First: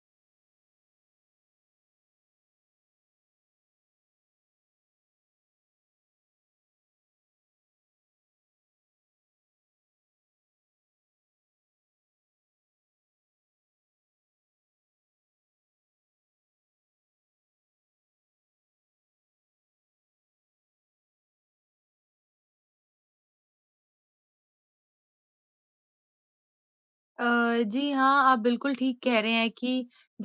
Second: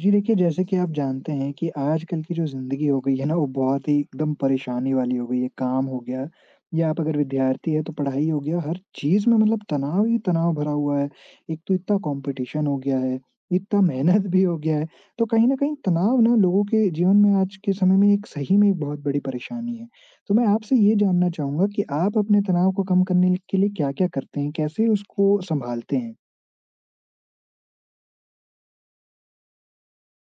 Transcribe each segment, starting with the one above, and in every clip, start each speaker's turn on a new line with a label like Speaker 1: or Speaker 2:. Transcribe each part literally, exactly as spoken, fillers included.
Speaker 1: जी देखिए, जैसे कि आप जानते हैं कि आजकल की जो ज़िंदगी हो गई है ना, वो बहुत ही एकदम परेशानी वाली हो गई है। काम हो गया या आप अगर विद्यार्थी हैं तो पढ़ाई हो गया, हर चीज़ में मतलब तनाव ही तनाव भरा हुआ है। एक तो इतना कॉम्पिटिशन हो गया है, इतना मेहनत भी हो गया है, तो कहीं न कहीं तनाव ना लोगों के जीवन में आज के समय में एक सही में एक बहुत बड़ी परेशानी है। तो मैं आपसे ये जानना चाहूँगा कि आप अपने तनाव को कम करने के लिए क्या-क्या करते हैं? कैसे उसको सँभालते हैं?
Speaker 2: अ, जी हाँ, आप बिल्कुल ठीक कह रहे हैं कि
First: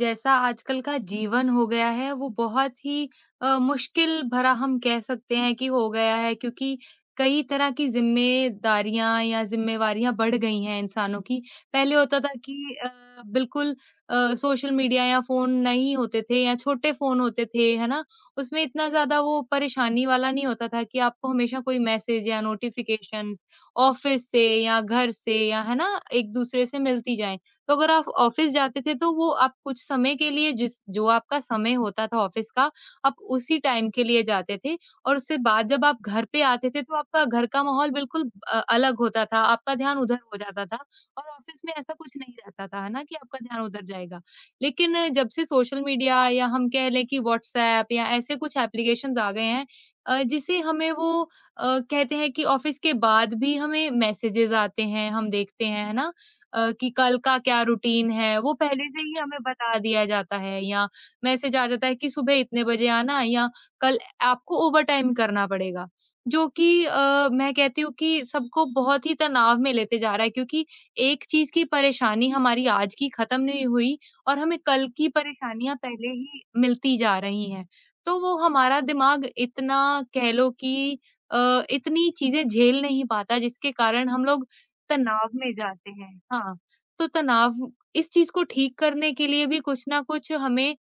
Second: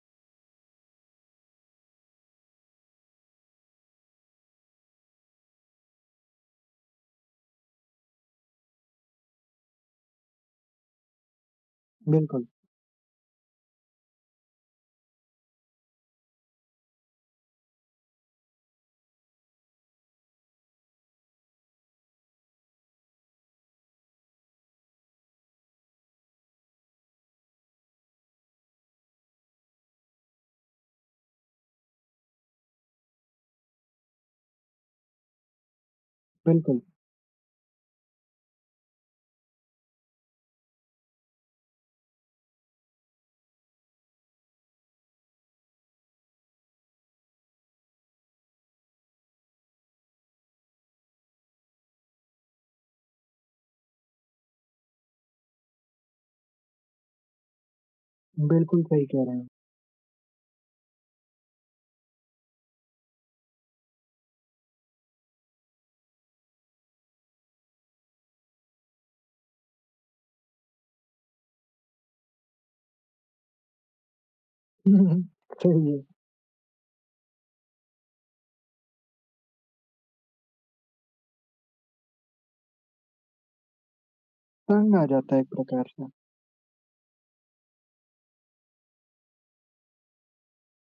Speaker 2: जैसा आजकल का जीवन हो गया है, वो बहुत ही अ, मुश्किल भरा हम कह सकते हैं कि हो गया है क्योंकि कई तरह की ज़िम्मेदारियाँ या ज़िम्मेवारियाँ बढ़ गई हैं इंसानों की। पहले होता था
Speaker 1: बिल्कुल,
Speaker 2: कि अ, बिल्कुल अ, सोशल मीडिया या फ़ोन नहीं होते थे या छोटे फ़ोन होते थे, है ना? उसमें इतना ज़्यादा वो परेशानी वाला नहीं होता था कि आपको हमेशा कोई मैसेज या नोटिफ़िकेशन ऑफ़िस से या घर से या है ना एक-दूसरे से मिलती जाएँ। तो अगर आप ऑफ़िस जाते थे तो वो आप कुछ समय के लिए जिस जो आपका समय होता था ऑफ़िस का, आप उसी टाइम के लिए जाते थे और उसके बाद जब आप घर पे आते
Speaker 1: बिल्कुल।
Speaker 2: थे तो आपका घर का माहौल बिल्कुल अ, अलग होता था, आपका ध्यान उधर हो जाता था और ऑफ़िस में ऐसा कुछ नहीं रहता था, है ना कि आपका ध्यान उधर जाएगा। लेकिन अ, जब से सोशल मीडिया या हम कह लें कि व्हाट्सऐप या ऐसे कुछ एप्लीकेशंस आ गए हैं, अ, जिससे हमें वो अ, कहते हैं कि ऑफिस के बाद भी हमें मैसेजेस आते हैं, हम देखते हैं, है ना? अ, कि कल का क्या रूटीन है, वो
Speaker 1: बिल्कुल,
Speaker 2: पहले से
Speaker 1: सही
Speaker 2: ही
Speaker 1: कह रहे
Speaker 2: हमें
Speaker 1: हैं।
Speaker 2: बता दिया जाता है या मैसेज आ जाता है कि सुबह इतने बजे आना या कल आपको ओवरटाइम करना पड़ेगा। जो कि अ, मैं कहती हूँ कि सबको बहुत ही तनाव में लेते जा रहा है क्योंकि एक चीज़ की परेशानी हमारी आज की ख़त्म नहीं हुई और हमें कल की
Speaker 1: हम्म,
Speaker 2: परेशानियाँ
Speaker 1: सही है,
Speaker 2: पहले ही मिलती जा रही हैं। तो वो हमारा दिमाग इतना, कह लो कि, अ, इतनी चीज़ें झेल नहीं पाता जिसके कारण हम लोग
Speaker 1: तंग आ
Speaker 2: तनाव
Speaker 1: जाता है एक
Speaker 2: में
Speaker 1: प्रकार
Speaker 2: जाते
Speaker 1: से।
Speaker 2: हैं। हाँ। तो तनाव इस चीज़ को ठीक करने के लिए भी कुछ न कुछ हमें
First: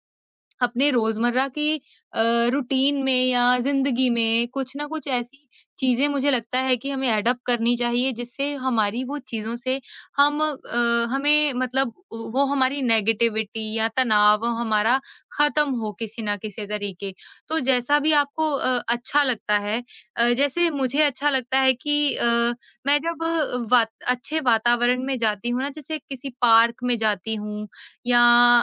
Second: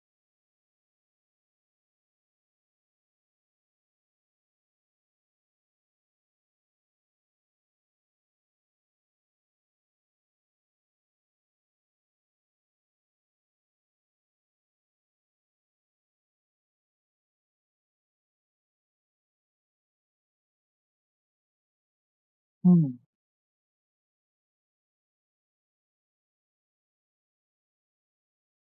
Speaker 2: अपने रोज़मर्रा की अ, रूटीन में या ज़िंदगी में कुछ ना कुछ ऐसी चीज़ें मुझे लगता है कि हमें एडॉप्ट करनी चाहिए जिससे हमारी वो चीज़ों से हम, अ, हमें मतलब वो हमारी नेगेटिविटी या तनाव हमारा ख़त्म हो किसी ना किसी तरीके। तो जैसा भी आपको अ, अच्छा लगता है, अ, जैसे मुझे अच्छा लगता है कि अ,
Speaker 1: हुँ,
Speaker 2: मैं जब वात अच्छे वातावरण में जाती हूँ ना, जैसे किसी पार्क में जाती हूँ या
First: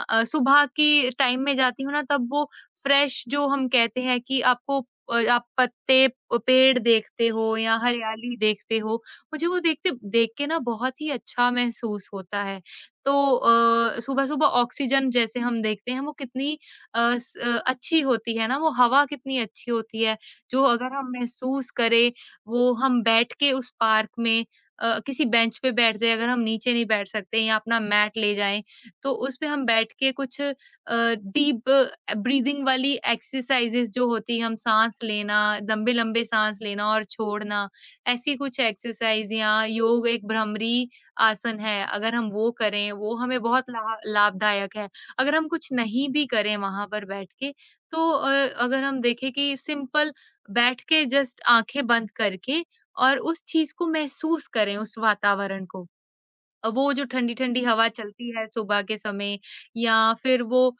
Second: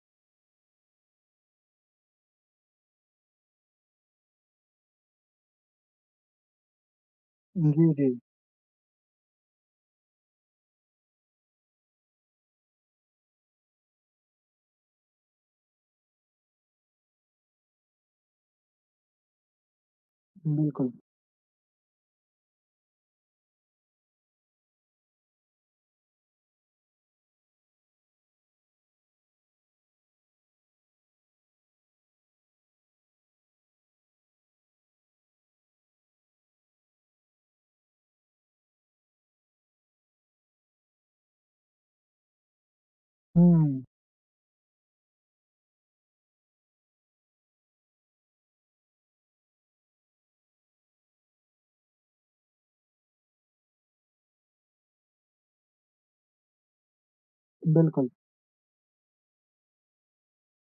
Speaker 2: अ, सुबह के टाइम में जाती हूँ ना तब वो फ्रेश, जो हम कहते हैं कि आपको अ, आप पत्ते प पेड़ देखते हो या
Speaker 1: जी, जी,
Speaker 2: हरियाली देखते हो, मुझे वो देखते देख के ना बहुत ही अच्छा महसूस होता है। तो अ, सुबह-सुबह ऑक्सीजन जैसे हम देखते हैं वो कितनी अ, स अ, अच्छी होती है ना, वो हवा कितनी अच्छी होती है, जो
Speaker 1: बिल्कुल।
Speaker 2: अगर हम महसूस करें, वो हम बैठ के उस पार्क में अ, किसी बेंच पे बैठ जाएँ, अगर हम नीचे नहीं बैठ सकते या अपना मैट ले जाएँ, तो उसपे हम बैठ के कुछ अ, डीप ब्रीदिंग वाली एक्सरसाइजेस जो होती है, हम साँस लेना, लंबे-लंबे साँस लेना और छोड़ना, ऐसी कुछ एक्सरसाइज या योग, एक भ्रामरी आसन है, अगर हम वो करें, वो हमें बहुत
Speaker 1: हुँ,
Speaker 2: ला लाभदायक है। अगर हम कुछ नहीं भी करें वहाँ पर बैठ के, तो अ, अगर हम देखें कि सिंपल बैठ के जस्ट आँखें बंद करके और उस चीज़ को महसूस करें, उस वातावरण को। अ, वो जो ठंडी-ठंडी हवा
Speaker 1: बिल्कुल।
Speaker 2: चलती है सुबह के समय या फिर वो अ,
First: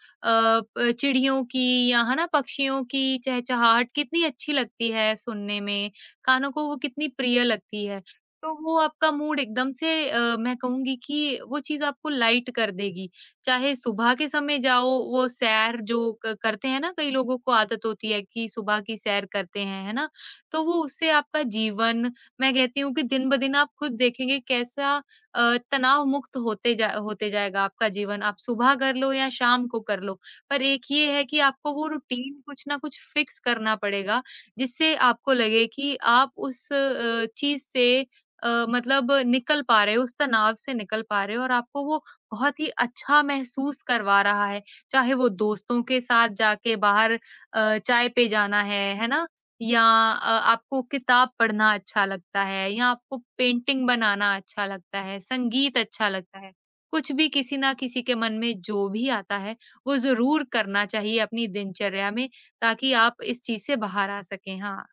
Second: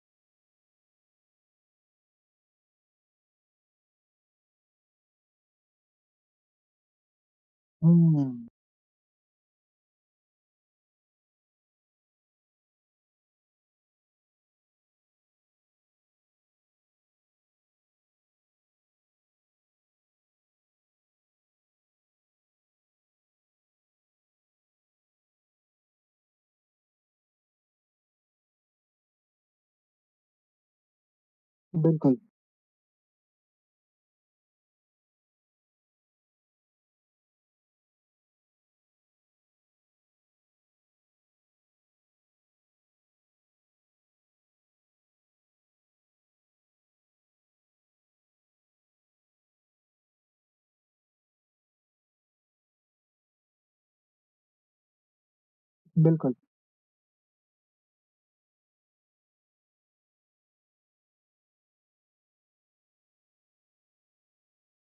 Speaker 2: प चिड़ियों की या है ना पक्षियों की चहचहाहट कितनी अच्छी लगती है सुनने में, कानों को वो कितनी प्रिय लगती है।
Speaker 1: हुँ,
Speaker 2: तो वो आपका मूड एकदम से, अ, मैं कहूँगी कि वो चीज़ आपको लाइट कर देगी। चाहे सुबह के समय जाओ वो सैर जो क करते हैं ना, कई लोगों को आदत होती है कि सुबह की सैर करते हैं, है ना? तो वो उससे आपका जीवन, मैं कहती हूँ कि दिन-ब-दिन आप खुद देखेंगे कैसा अ, तनाव मुक्त होते जा होते जाएगा आपका जीवन। आप सुबह कर लो या शाम को कर लो, पर एक ये है कि आपको वो
Speaker 1: बिल्कुल,
Speaker 2: रूटीन कुछ ना कुछ फिक्स करना पड़ेगा, जिससे आपको लगे कि आप उस अ, चीज़ से, अ, मतलब निकल पा रहे हो, उस तनाव से निकल पा रहे हो और आपको वो बहुत ही अच्छा महसूस करवा रहा है। चाहे वो दोस्तों के साथ जाके बाहर अ, चाय पे जाना है, है ना? या अ, आपको किताब पढ़ना अच्छा लगता है या आपको पेंटिंग बनाना अच्छा लगता है, संगीत अच्छा
Speaker 1: बिल्कुल।
Speaker 2: लगता है। कुछ भी किसी ना किसी के मन में जो भी आता है, वो ज़रूर करना चाहिए अपनी दिनचर्या में ताकि आप इस चीज़ से बाहर आ सकें। हाँ,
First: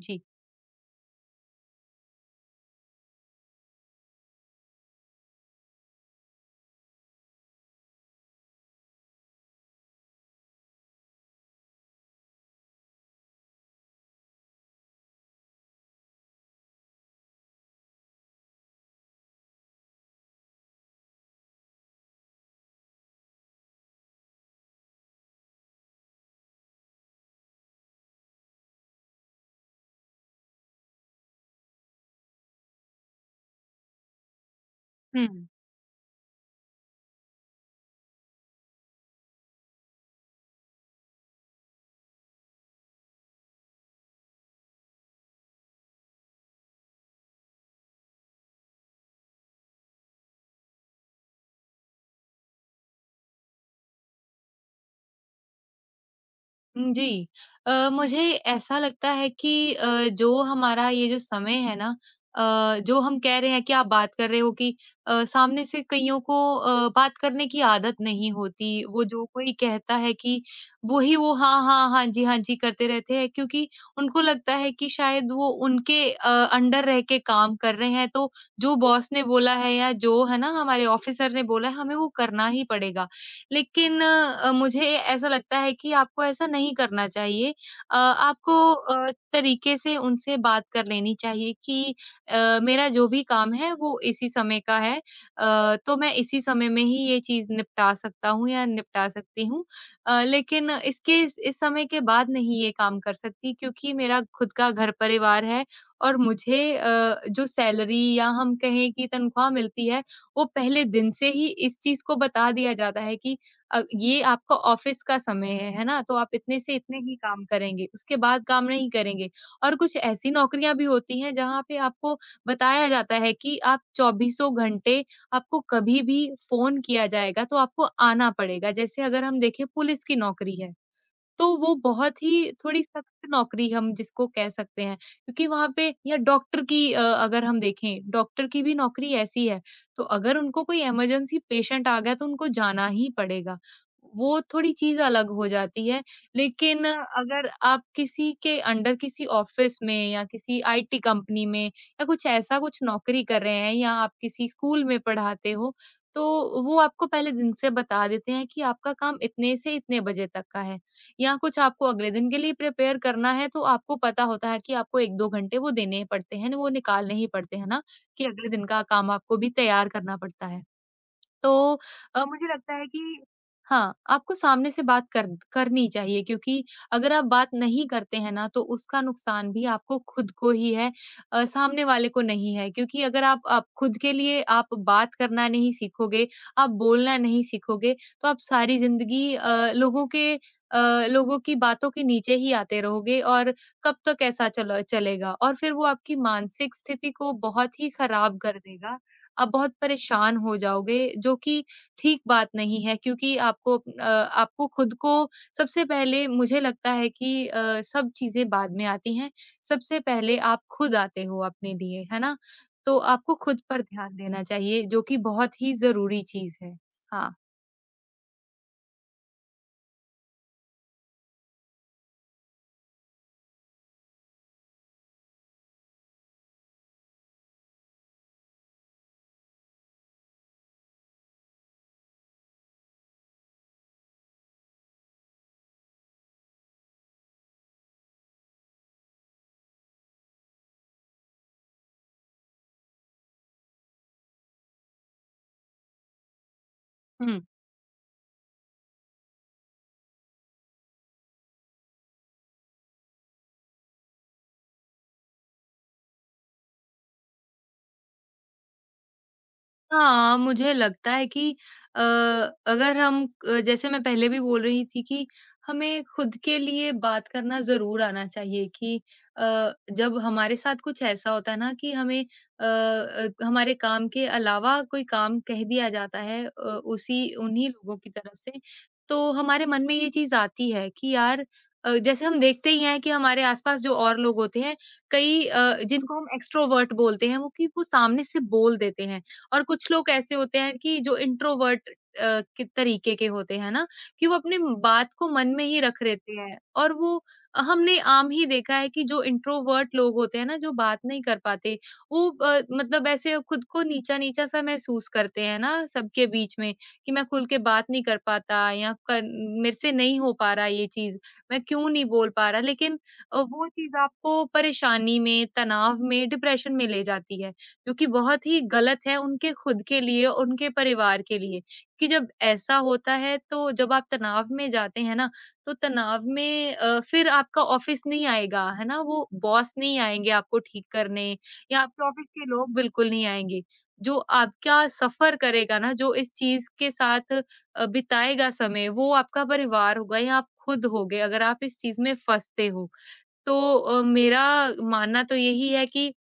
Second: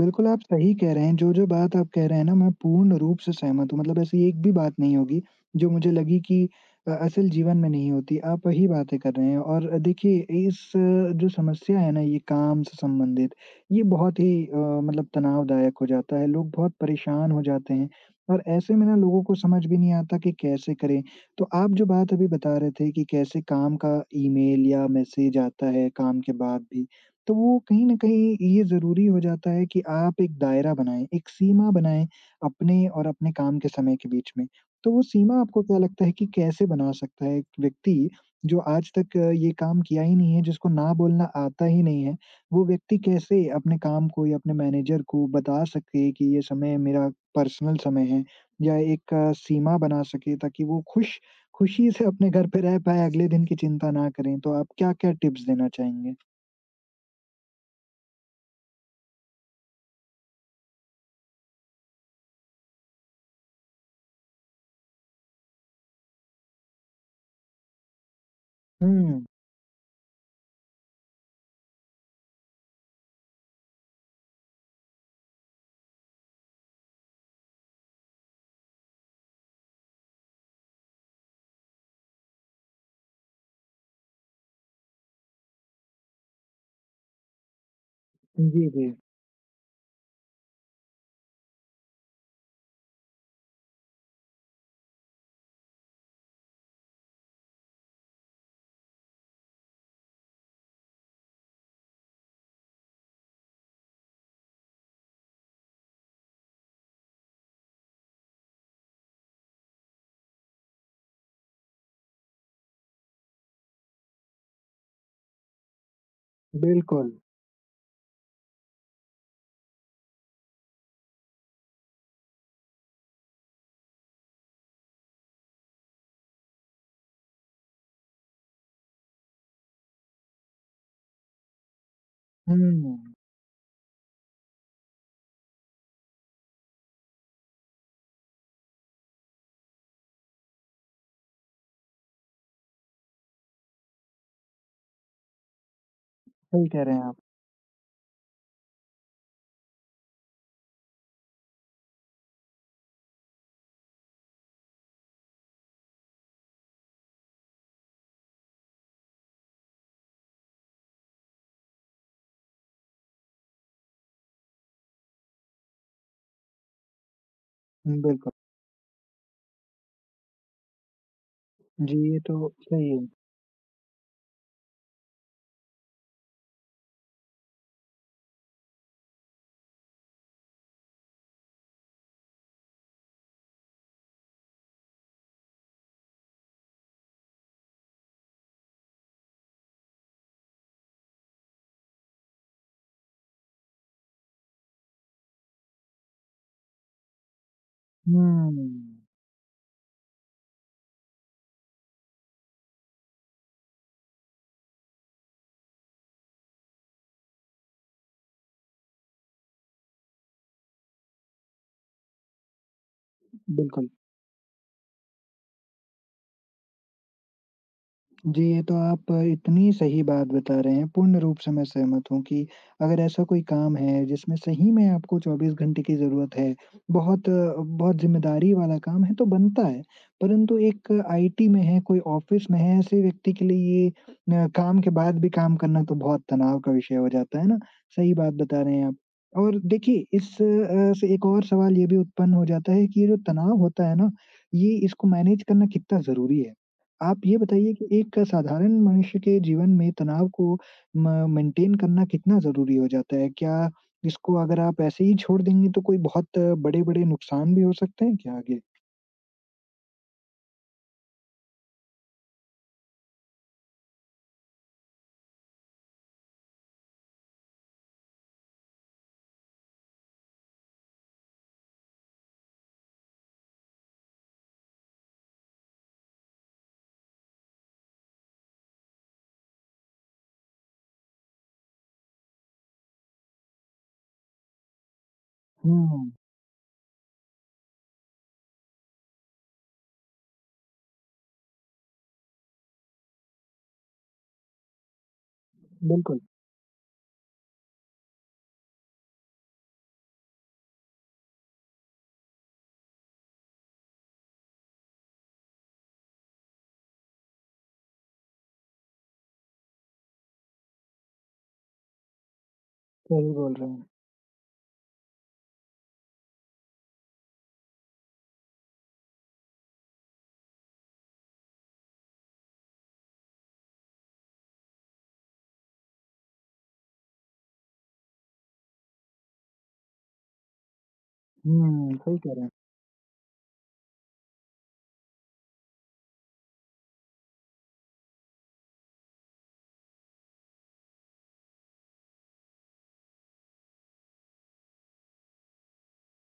Speaker 2: जी।
Speaker 1: आप सही कह रहे हैं। जो-जो बात आप कह रहे हैं ना, मैं पूर्ण रूप से सहमत हूँ। मतलब ऐसी एक भी बात नहीं होगी, जो मुझे लगी कि अ, असल जीवन में नहीं होती। आप वही बातें कर रहे हैं और देखिए, इस अ, जो समस्या है ना, ये काम से संबंधित, ये बहुत ही अ, मतलब तनावदायक हो जाता है। लोग बहुत परेशान हो जाते हैं और ऐसे में ना लोगों को समझ भी नहीं आता कि कैसे करें। तो आप जो बात अभी बता रहे थे कि कैसे काम का ईमेल या मैसेज आता है काम के बाद भी, तो वो कहीं न कहीं ये ज़रूरी हो जाता है कि आप एक दायरा बनाएँ, एक सीमा बनाएँ अपने और अपने काम के समय के बीच में। तो वो
Speaker 2: हुँ।
Speaker 1: सीमा आपको क्या लगता है कि कैसे बना सकता है एक व्यक्ति जो आज तक अ, ये काम किया ही नहीं है, जिसको ना बोलना आता ही नहीं है, वो व्यक्ति कैसे अपने काम को या अपने मैनेजर को बता सके कि ये समय मेरा पर्सनल समय है या एक अ, सीमा बना सके ताकि वो खुश खुशी से अपने घर पे रह पाएँ, अगले दिन की चिंता ना करें। तो आप क्या-क्या टिप्स देना चाहेंगे?
Speaker 2: हुँ, जी। अ, मुझे ऐसा लगता है कि अ, जो हमारा ये जो समय है ना, अ, जो हम कह रहे हैं कि आप बात कर रहे हो कि अ, सामने से कइयों को अ, बात करने की आदत नहीं होती। वो जो
Speaker 1: हुँ।
Speaker 2: कोई कहता है कि वही वो हाँ, हाँ, हाँ जी, हाँ जी करते रहते हैं क्योंकि उनको लगता है कि शायद वो उनके अ, अंडर रह के काम कर रहे हैं तो जो बॉस ने बोला है या जो है ना हमारे ऑफ़िसर ने बोला है हमें वो करना ही पड़ेगा। लेकिन अ, मुझे ऐसा लगता है कि आपको ऐसा नहीं करना चाहिए। अ, आपको
Speaker 1: जी, जी।
Speaker 2: अ, तरीके से उनसे बात कर लेनी चाहिए कि अ, मेरा जो भी काम है वो इसी समय का है, अ, तो मैं इसी समय में ही ये चीज़ निपटा सकता हूँ या निपटा सकती हूँ। अ, लेकिन इसके इस इस समय के बाद नहीं ये काम कर सकती क्योंकि मेरा खुद का घर-परिवार है और मुझे अ, जो सैलरी या हम कहें कि तनख्वाह मिलती है, वो पहले दिन से ही इस चीज़ को बता दिया जाता है कि अ, ये आपका ऑफ़िस का समय है, है ना? तो आप इतने से इतने
Speaker 1: बिल्कुल।
Speaker 2: ही काम करेंगे, उसके बाद काम नहीं करेंगे। और कुछ ऐसी नौकरियाँ भी होती हैं जहाँ पे आपको बताया जाता है कि आप चौबीसों घंटे आपको कभी भी फ़ोन किया जाएगा तो आपको आना पड़ेगा। जैसे अगर हम देखें पुलिस की नौकरी है। तो वो बहुत ही थोड़ी
Speaker 1: हुँ,
Speaker 2: सख्त नौकरी हम जिसको कह सकते हैं क्योंकि वहाँ पे या डॉक्टर की, अ, अगर हम देखें डॉक्टर की भी नौकरी ऐसी है। तो अगर उनको कोई इमरजेंसी पेशेंट आ गया तो उनको जाना ही पड़ेगा, वो थोड़ी चीज अलग हो जाती है।
Speaker 1: सही कह
Speaker 2: लेकिन
Speaker 1: रहे हैं आप।
Speaker 2: अगर आप किसी के अंडर किसी ऑफिस में या किसी आई टी कंपनी में या कुछ ऐसा कुछ नौकरी कर रहे हैं या आप किसी स्कूल में पढ़ाते हो तो वो आपको पहले दिन से बता देते हैं कि आपका काम इतने से इतने बजे तक का है, या कुछ आपको अगले दिन के लिए प्रिपेयर करना है तो आपको पता होता है कि आपको एक दो घंटे वो देने ही पड़ते हैं, वो निकालने ही पड़ते हैं ना,
Speaker 1: हुँ,
Speaker 2: कि
Speaker 1: बिल्कुल।
Speaker 2: अगले दिन का काम आपको भी तैयार करना पड़ता है। तो
Speaker 1: जी, ये
Speaker 2: अ,
Speaker 1: तो
Speaker 2: मुझे लगता है
Speaker 1: सही है।
Speaker 2: कि हाँ, आपको सामने से बात कर करनी चाहिए क्योंकि अगर आप बात नहीं करते हैं ना, तो उसका नुकसान भी आपको खुद को ही है, अ, सामने वाले को नहीं है। क्योंकि अगर आप आप खुद के लिए आप बात करना नहीं सीखोगे, आप बोलना नहीं सीखोगे, तो आप सारी ज़िंदगी अ, लोगों के अ, लोगों की बातों के नीचे ही आते रहोगे और कब तक ऐसा चल चलेगा और फिर वो आपकी मानसिक स्थिति को बहुत ही खराब कर
Speaker 1: हुँ,
Speaker 2: देगा। आप बहुत परेशान हो जाओगे, जो कि ठीक बात नहीं है क्योंकि आपको अप- अ, आपको खुद को सबसे पहले, मुझे लगता है कि, अ, सब चीज़ें बाद में आती हैं। सबसे पहले आप खुद आते हो अपने लिए, है ना? तो आपको खुद पर
Speaker 1: बिल्कुल।
Speaker 2: ध्यान देना चाहिए जो कि बहुत ही ज़रूरी चीज़ है। हाँ।
Speaker 1: जी, ये तो आप इतनी सही बात बता रहे हैं, पूर्ण रूप से मैं सहमत हूँ कि अगर ऐसा कोई काम है जिसमें सही में आपको चौबीस घंटे की ज़रूरत है, बहुत अ, बहुत ज़िम्मेदारी वाला काम है तो बनता है। परंतु एक आईटी में है, कोई ऑफ़िस में है, ऐसे व्यक्ति के लिए ये न काम के बाद भी काम करना तो बहुत तनाव का विषय हो जाता है ना? सही बात बता रहे हैं आप। और देखिए इस अ, से एक और सवाल ये भी उत्पन्न हो जाता है कि ये जो तनाव होता है ना, ये इसको मैनेज करना कितना ज़रूरी है? आप ये
Speaker 2: हुँ।
Speaker 1: बताइए कि एक साधारण मनुष्य के जीवन में तनाव को म मेंटेन करना कितना ज़रूरी हो जाता है? क्या इसको अगर आप ऐसे ही छोड़ देंगे तो कोई बहुत बड़े-बड़े नुकसान भी हो सकते हैं क्या आगे?
Speaker 2: हाँ, मुझे लगता है कि अ, अगर हम अ, जैसे मैं पहले भी बोल रही थी कि हमें खुद के लिए बात करना ज़रूर आना चाहिए कि अ, जब हमारे साथ कुछ ऐसा होता है ना कि हमें अ अ, हमारे काम के अलावा कोई काम कह दिया जाता है, अ, उसी उन्हीं लोगों की तरफ से, तो हमारे मन में ये चीज़ आती है कि यार, अ, जैसे हम देखते ही हैं कि हमारे आस-पास जो और लोग होते हैं, कई अ,
Speaker 1: हुँ,
Speaker 2: जिनको हम एक्स्ट्रोवर्ट बोलते हैं, वो कि वो सामने से बोल देते हैं। और कुछ लोग ऐसे होते हैं कि जो इंट्रोवर्ट अ, के तरीके के होते हैं ना कि वो अपनी बात को मन में ही रख
Speaker 1: बिल्कुल,
Speaker 2: लेते हैं। और वो, हमने आम ही देखा है कि जो इंट्रोवर्ट लोग होते हैं ना, जो बात नहीं कर पाते, वो अ, मतलब ऐसे खुद को नीचा नीचा सा महसूस करते हैं ना सबके बीच में, कि मैं खुल के बात नहीं कर पाता या कर, मेरे से नहीं हो पा रहा ये चीज, मैं क्यों नहीं बोल पा रहा, लेकिन
Speaker 1: सही
Speaker 2: अ,
Speaker 1: बोल
Speaker 2: वो
Speaker 1: रहे हैं।
Speaker 2: चीज आपको परेशानी में, तनाव में, डिप्रेशन में ले जाती है, जो कि बहुत ही गलत है उनके खुद के लिए और उनके परिवार के लिए। कि जब ऐसा होता है, तो जब आप तनाव में जाते हैं ना, तो तनाव में अ, फिर आपका ऑफ़िस नहीं आएगा, है ना? वो बॉस नहीं आएँगे आपको ठीक करने, या
Speaker 1: हुँ,
Speaker 2: आपके
Speaker 1: सही
Speaker 2: ऑफ़िस
Speaker 1: कह रहे
Speaker 2: के
Speaker 1: हैं।
Speaker 2: लोग बिल्कुल नहीं आएँगे। जो आपका सफ़र करेगा ना, जो इस चीज़ के साथ अ, बिताएगा समय, वो आपका परिवार होगा या आप खुद होगे अगर आप इस चीज़ में फँसते हो। तो अ, मेरा मानना तो यही है कि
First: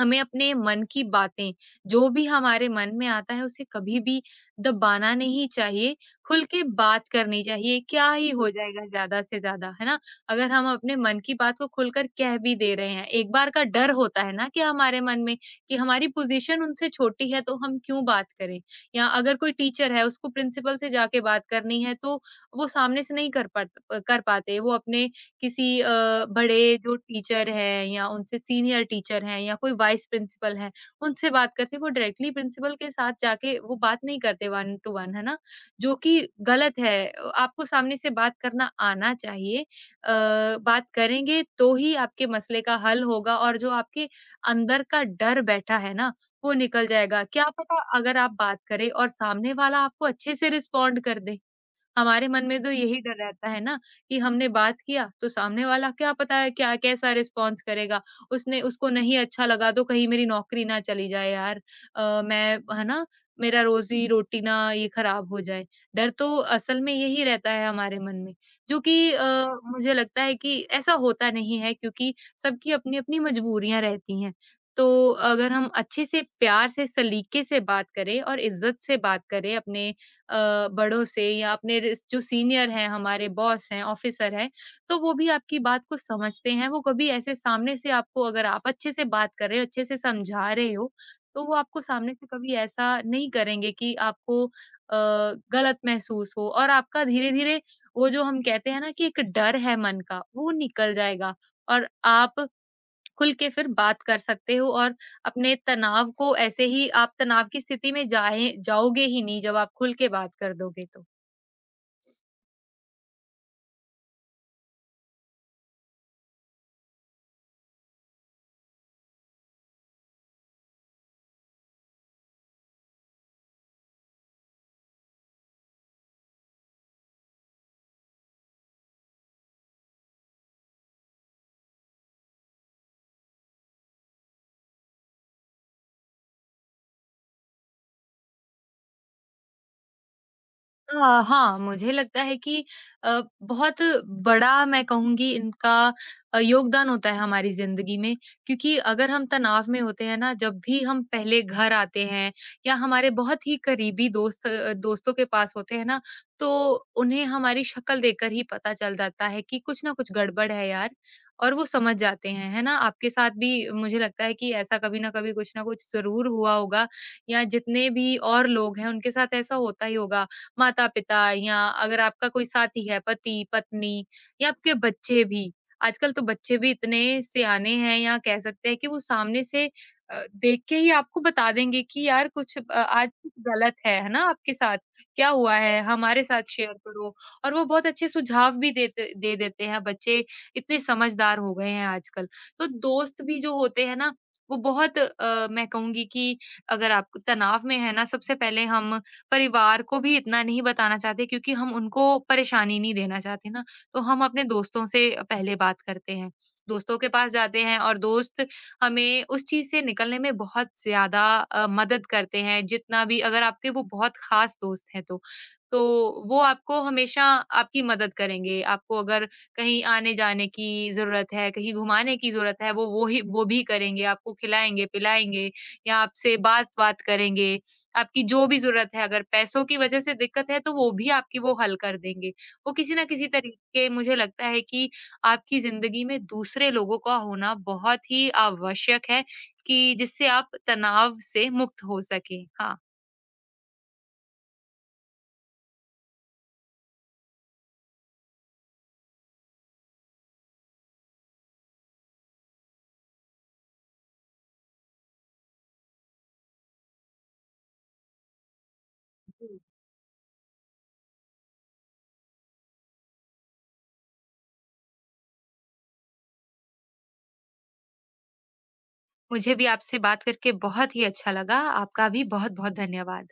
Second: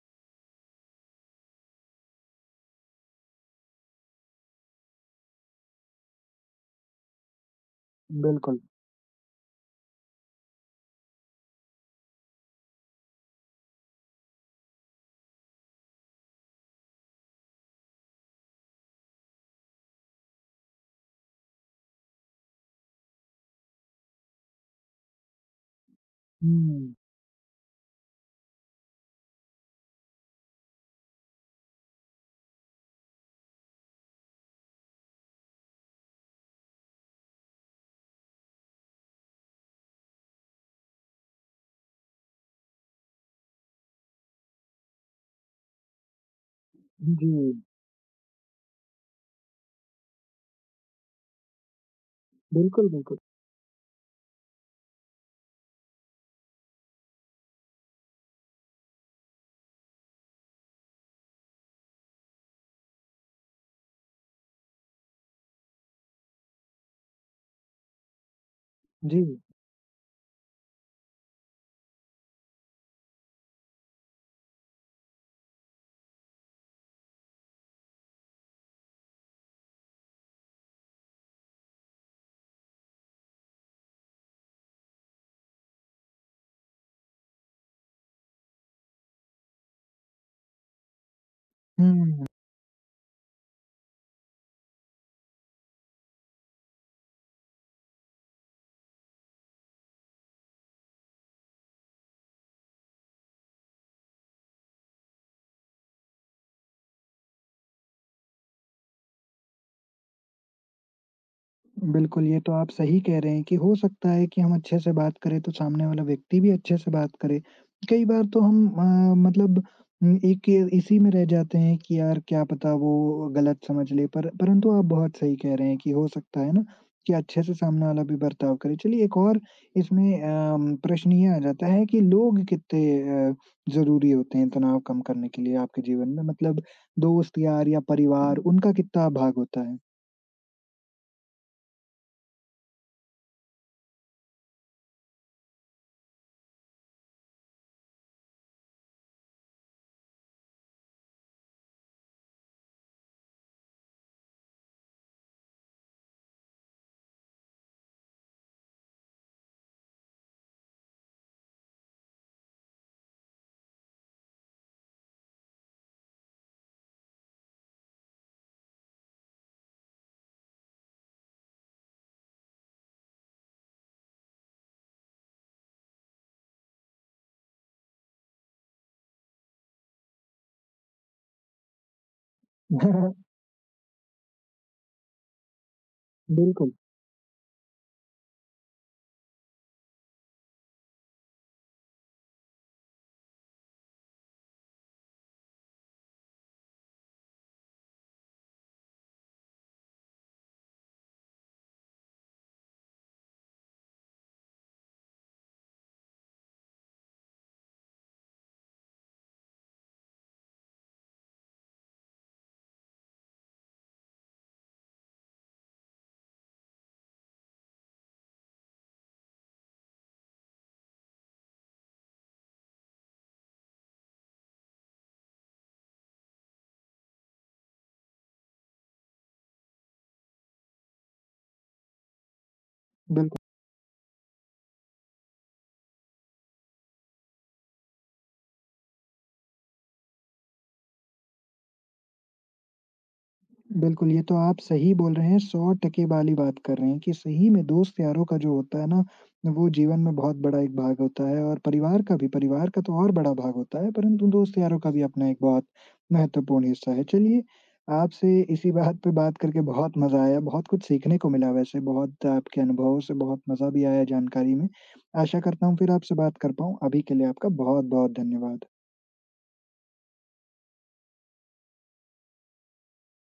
Speaker 2: हमें अपने मन की बातें, जो भी हमारे मन में आता है उसे कभी भी दबाना नहीं चाहिए, खुल के बात करनी चाहिए, क्या ही हो
Speaker 1: बिल्कुल।
Speaker 2: जाएगा ज़्यादा से ज़्यादा, है ना? अगर हम अपने मन की बात को खुलकर कह भी दे रहे हैं, एक बार का डर होता है ना कि हमारे मन में, कि हमारी पोज़ीशन उनसे छोटी है तो हम क्यों बात करें? या अगर कोई टीचर है उसको प्रिंसिपल से जाके बात करनी है, तो वो सामने से नहीं कर पात कर पाते, वो अपने किसी अ, बड़े जो
Speaker 1: हुँ,
Speaker 2: टीचर हैं या उनसे सीनियर टीचर हैं या कोई वाइस प्रिंसिपल है, उनसे बात करते हैं। वो डायरेक्टली प्रिंसिपल के साथ जाके वो बात नहीं करते वन टू वन, है ना? जो कि गलत है। अ, आपको सामने से बात करना आना चाहिए। अ, बात करेंगे तो ही आपके मसले का हल होगा, और जो आपके अंदर का डर बैठा है ना, वो निकल जाएगा।
Speaker 1: जी,
Speaker 2: क्या पता अगर आप बात करें और सामने वाला आपको अच्छे से रिस्पॉन्ड कर दे। हमारे मन में तो बिल्कुल
Speaker 1: बिल्कुल,
Speaker 2: यही डर
Speaker 1: बिल्कुल।
Speaker 2: रहता है ना, कि हमने बात किया तो सामने वाला क्या पता है क्या, कैसा रिस्पॉन्स करेगा, उसने, उसको नहीं अच्छा लगा तो कहीं मेरी नौकरी ना चली जाए यार, आ, मैं, है ना, मेरा रोजी रोटी ना ये खराब हो जाए। डर तो असल में यही रहता है हमारे मन में, जो कि
Speaker 1: जी,
Speaker 2: आ, मुझे लगता है कि ऐसा होता नहीं है, क्योंकि सबकी अपनी अपनी मजबूरियां रहती हैं। तो अगर हम अच्छे से, प्यार से, सलीके से बात करें और इज्जत से बात करें अपने अ, बड़ों से या अपने रिस जो सीनियर हैं, हमारे बॉस हैं, ऑफिसर हैं, तो वो भी आपकी बात को समझते हैं। वो कभी ऐसे सामने से आपको, अगर आप अच्छे से बात कर रहे हो, अच्छे से समझा रहे हो, तो वो आपको सामने से
Speaker 1: हुँ।
Speaker 2: कभी ऐसा नहीं करेंगे कि आपको अ, गलत महसूस हो। और आपका धीरे-धीरे वो जो हम कहते हैं ना कि एक डर है मन का, वो निकल जाएगा, और आप खुल के फिर बात कर सकते हो, और अपने तनाव को, ऐसे ही आप तनाव की स्थिति में जाए जाओगे ही नहीं जब आप खुल के बात कर दोगे तो।
Speaker 1: बिल्कुल, ये तो आप सही कह रहे हैं कि हो सकता है कि हम अच्छे से बात करें तो सामने वाला व्यक्ति भी अच्छे से बात करे। कई बार तो हम अ, मतलब उम, एक ये- इसी में रह जाते हैं कि यार क्या पता वो गलत समझ ले पर परंतु आप बहुत सही कह रहे हैं कि हो सकता है ना कि अच्छे से सामने वाला भी बर्ताव करे। चलिए एक और इसमें अम, प्रश्न ये आ जाता है कि लोग कितने अ, ज़रूरी होते हैं तनाव कम करने के लिए आपके जीवन में? मतलब दोस्त, यार या परिवार उनका कितना भाग होता है?
Speaker 2: अ, हाँ, मुझे लगता है कि अ, बहुत बड़ा मैं कहूँगी इनका अ, योगदान होता है हमारी ज़िंदगी में, क्योंकि अगर हम तनाव में होते हैं ना, जब भी हम पहले घर आते हैं या हमारे बहुत ही करीबी दोस्त, अ, दोस्तों के पास होते हैं ना, तो उन्हें हमारी शक्ल देखकर ही पता चल जाता है कि कुछ ना कुछ गड़बड़ है यार, और वो समझ जाते हैं, है ना? आपके साथ भी मुझे लगता है कि ऐसा कभी ना कभी कुछ ना कुछ ज़रूर हुआ होगा, या जितने भी और लोग हैं, उनके साथ ऐसा होता ही होगा। माता-पिता, या अगर आपका कोई साथी है, पति-पत्नी, या आपके बच्चे भी। आजकल तो बच्चे भी इतने सयाने हैं, या कह सकते हैं कि वो सामने से अ, देख के ही आपको बता देंगे कि यार कुछ अ, आज कुछ गलत है, है ना आपके साथ? क्या हुआ है? हमारे साथ शेयर
Speaker 1: बिल्कुल,
Speaker 2: करो। और वो बहुत अच्छे सुझाव भी देते दे देते हैं। बच्चे इतने समझदार हो गए हैं आजकल। तो दोस्त भी जो होते हैं ना, वो बहुत, अ, मैं कहूँगी कि अगर आप तनाव में है ना, सबसे पहले हम परिवार को भी इतना नहीं बताना चाहते क्योंकि हम उनको परेशानी नहीं देना चाहते ना, तो हम अपने दोस्तों से पहले बात करते हैं। दोस्तों के पास जाते हैं, और दोस्त हमें उस चीज़ से निकलने में बहुत ज़्यादा अ, मदद करते हैं, जितना भी, अगर आपके वो बहुत ख़ास दोस्त हैं तो। तो वो आपको हमेशा आपकी मदद करेंगे, आपको, अगर कहीं आने-जाने की ज़रूरत है, कहीं घुमाने की ज़रूरत है, वो वो ही वो भी करेंगे, आपको खिलाएँगे, पिलाएँगे, या आपसे बात-वात करेंगे। आपकी जो भी ज़रूरत है, अगर पैसों की वजह से दिक्कत है, तो वो भी आपकी वो हल कर देंगे। वो किसी न किसी
Speaker 1: बिल्कुल।
Speaker 2: तरीके, मुझे लगता है कि आपकी ज़िंदगी में दूसरे लोगों का होना बहुत ही आवश्यक है, कि जिससे आप तनाव से मुक्त हो सकें। हाँ,
Speaker 1: बिल्कुल, ये तो आप सही बोल रहे हैं, हंड्रेड परसेंट वाली बात कर रहे हैं कि सही में दोस्त-यारों का जो होता है ना, वो जीवन में बहुत बड़ा एक भाग होता है और परिवार का भी, परिवार का तो और बड़ा भाग होता है, परंतु दोस्त-यारों का भी अपना एक बहुत महत्वपूर्ण हिस्सा है। चलिए, आपसे इसी बात पे बात
Speaker 2: जी।
Speaker 1: करके बहुत मज़ा आया, बहुत कुछ सीखने को मिला वैसे, बहुत आपके अनुभवों से बहुत मज़ा भी आया जानकारी में। आशा करता हूँ फिर आपसे बात कर पाऊँ, अभी के लिए आपका बहुत-बहुत धन्यवाद।
Speaker 2: मुझे भी आपसे बात करके बहुत ही अच्छा लगा। आपका भी बहुत-बहुत धन्यवाद।